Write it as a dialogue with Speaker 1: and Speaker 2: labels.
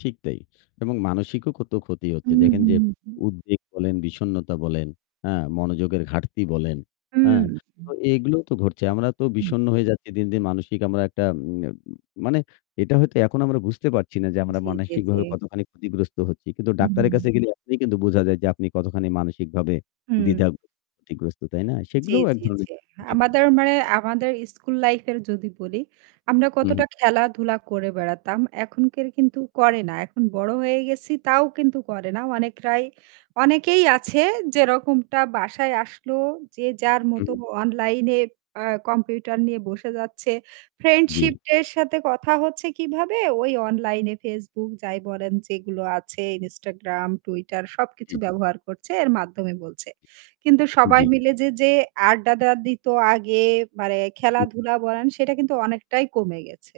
Speaker 1: ঠিক তাই। এবং মানসিকও কত ক্ষতি হচ্ছে।
Speaker 2: হুম,
Speaker 1: দেখেন
Speaker 2: হুম,
Speaker 1: যে
Speaker 2: হুম।
Speaker 1: উদ্বেগ বলেন, বিষণ্নতা বলেন, হ্যাঁ মনোযোগের ঘাটতি বলেন।
Speaker 2: হুম,
Speaker 1: হ্যাঁ। তো
Speaker 2: হু।
Speaker 1: এগুলো তো ঘটছে। আমরা তো
Speaker 2: হুম।
Speaker 1: বিষণ্ণ হয়ে যাচ্ছি দিন, দিন মানসিক আমরা একটা উম মানে এটা হয়তো এখন আমরা বুঝতে পারছি না যে আমরা
Speaker 2: জ্বি, জ্বি, জ্বি।
Speaker 1: মানসিকভাবে কতখানি ক্ষতিগ্রস্ত হচ্ছি। কিন্তু
Speaker 2: হুম, হুম,
Speaker 1: ডাক্তারের
Speaker 2: হুম।
Speaker 1: কাছে গেলে এখনই কিন্তু বোঝা যায় যে আপনি কতখানি মানসিকভাবে
Speaker 2: হুম।
Speaker 1: দ্বিধাগ্রস্থ ক্ষতিগ্রস্থ তাই না?
Speaker 2: জ্বী,
Speaker 1: সেগুলোও এক
Speaker 2: জ্বী,
Speaker 1: ধরনের
Speaker 2: জ্বী।
Speaker 1: জি, জি।
Speaker 2: আমাদের মানে আমাদের স্কুল লাইফ এর যদি বলি, আমরা
Speaker 1: হু, হু।
Speaker 2: কতটা খেলাধুলা করে বেড়াতাম। এখনকার
Speaker 1: হু।
Speaker 2: কিন্তু করে না। এখন বড় হয়ে গেছি তাও কিন্তু করে না। অনেকরাই অনেকেই আছে যেরকমটা বাসায় আসলো যে যার
Speaker 1: হু,
Speaker 2: মতো
Speaker 1: হু।
Speaker 2: অনলাইনে আ কম্পিউটার নিয়ে বসে যাচ্ছে।
Speaker 1: জ্বি।
Speaker 2: ফ্রেন্ডশিপ এর সাথে কথা হচ্ছে কিভাবে? ওই অনলাইন এ Facebook যাই বলেন যেগুলো আছে, Instagram, Twitter সবকিছু
Speaker 1: জি।
Speaker 2: ব্যবহার করছে এর মাধ্যমে বলছে। কিন্তু
Speaker 1: জ্বি।
Speaker 2: সবাই
Speaker 1: জি।
Speaker 2: মিলে যে, যে আড্ডাটা দিত আগে মানে
Speaker 1: হুম।
Speaker 2: খেলাধুলা বলেন সেটা কিন্তু অনেকটাই কমে গেছে।